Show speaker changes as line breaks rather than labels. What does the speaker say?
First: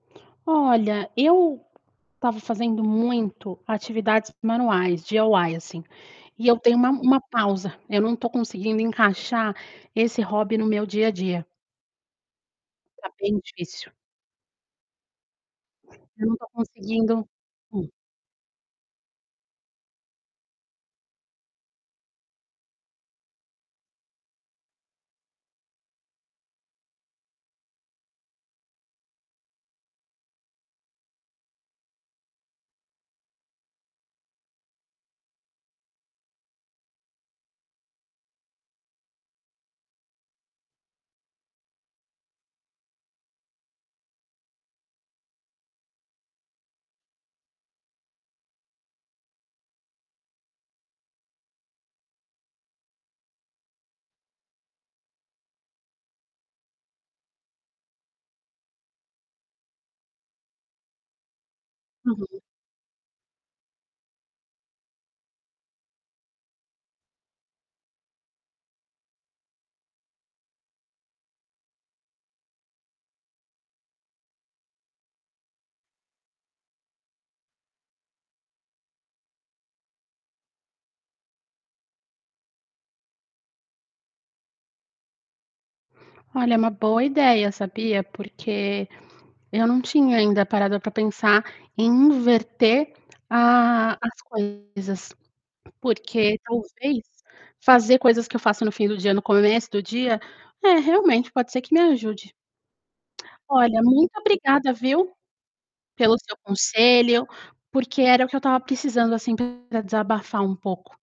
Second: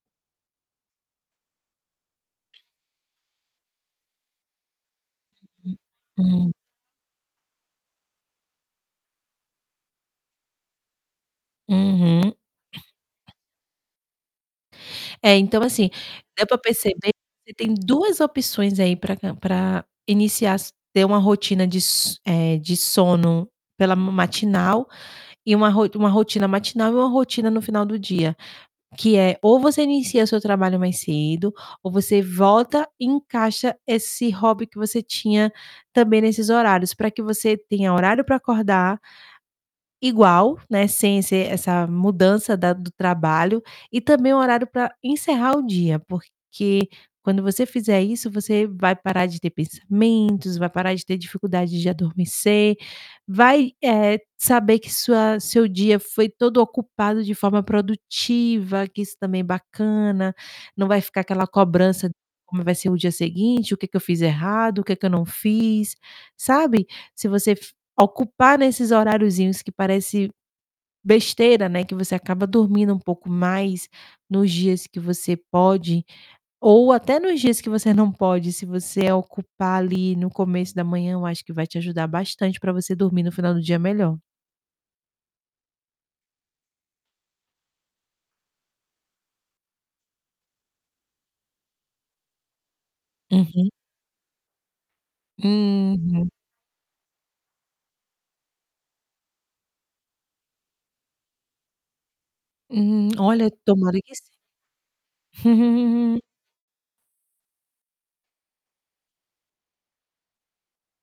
Olha, eu estava fazendo muito atividades manuais, DIY. E
Uhum.
eu dei uma uma pausa, eu não tô conseguindo encaixar esse hobby no meu dia a dia.
Uhum.
Tá bem difícil.
É, então, assim,
Eu não
deu
tô
pra perceber que
conseguindo
você tem 2 opções aí, pra cam pra iniciar, ter uma rotina de so eh, de sono pela ma matinal, e uma ro uma rotina matinal e uma rotina no final do dia, que é: ou você inicia o seu trabalho mais cedo, ou você volta e encaixa esse hobby que você tinha também nesses horários pra que você tenha horário pra acordar igual, né, sem ser essa mudança da do trabalho, e também um horário pra encerrar o dia, porque quando você fizer isso você vai parar de ter pensamentos, vai parar de ter dificuldade de adormecer, vai, eh, saber que sua seu dia foi todo ocupado de forma produtiva, que isso também é bacana, não vai ficar aquela cobrança:
Uhum.
"Como vai ser o dia seguinte? O que que eu fiz errado? O que que eu não fiz?". Sabe, se você f ocupar nesses horariozinhos, que parece besteira, né, que você acaba dormindo um pouco mais nos dias que você pode, ou até nos dias que você não pode, se você ocupar ali no começo da manhã, eu acho que vai te ajudar bastante pra você dormir no final do dia melhor.
Olha, é uma boa ideia, sabia, porque eu não tinha ainda parado pra pensar em inverter
Uhum.
a as coisas,
Uhum.
porque, talvez, fazer coisas que eu faço no fim do dia no começo do dia, eh, realmente pode ser que me ajude.
Hum. Olha,
Olha,
tomara
muito
que sim.
obrigada, viu, pelo seu conselho, porque era o que eu estava precisando, assim, pra desabafar um pouco.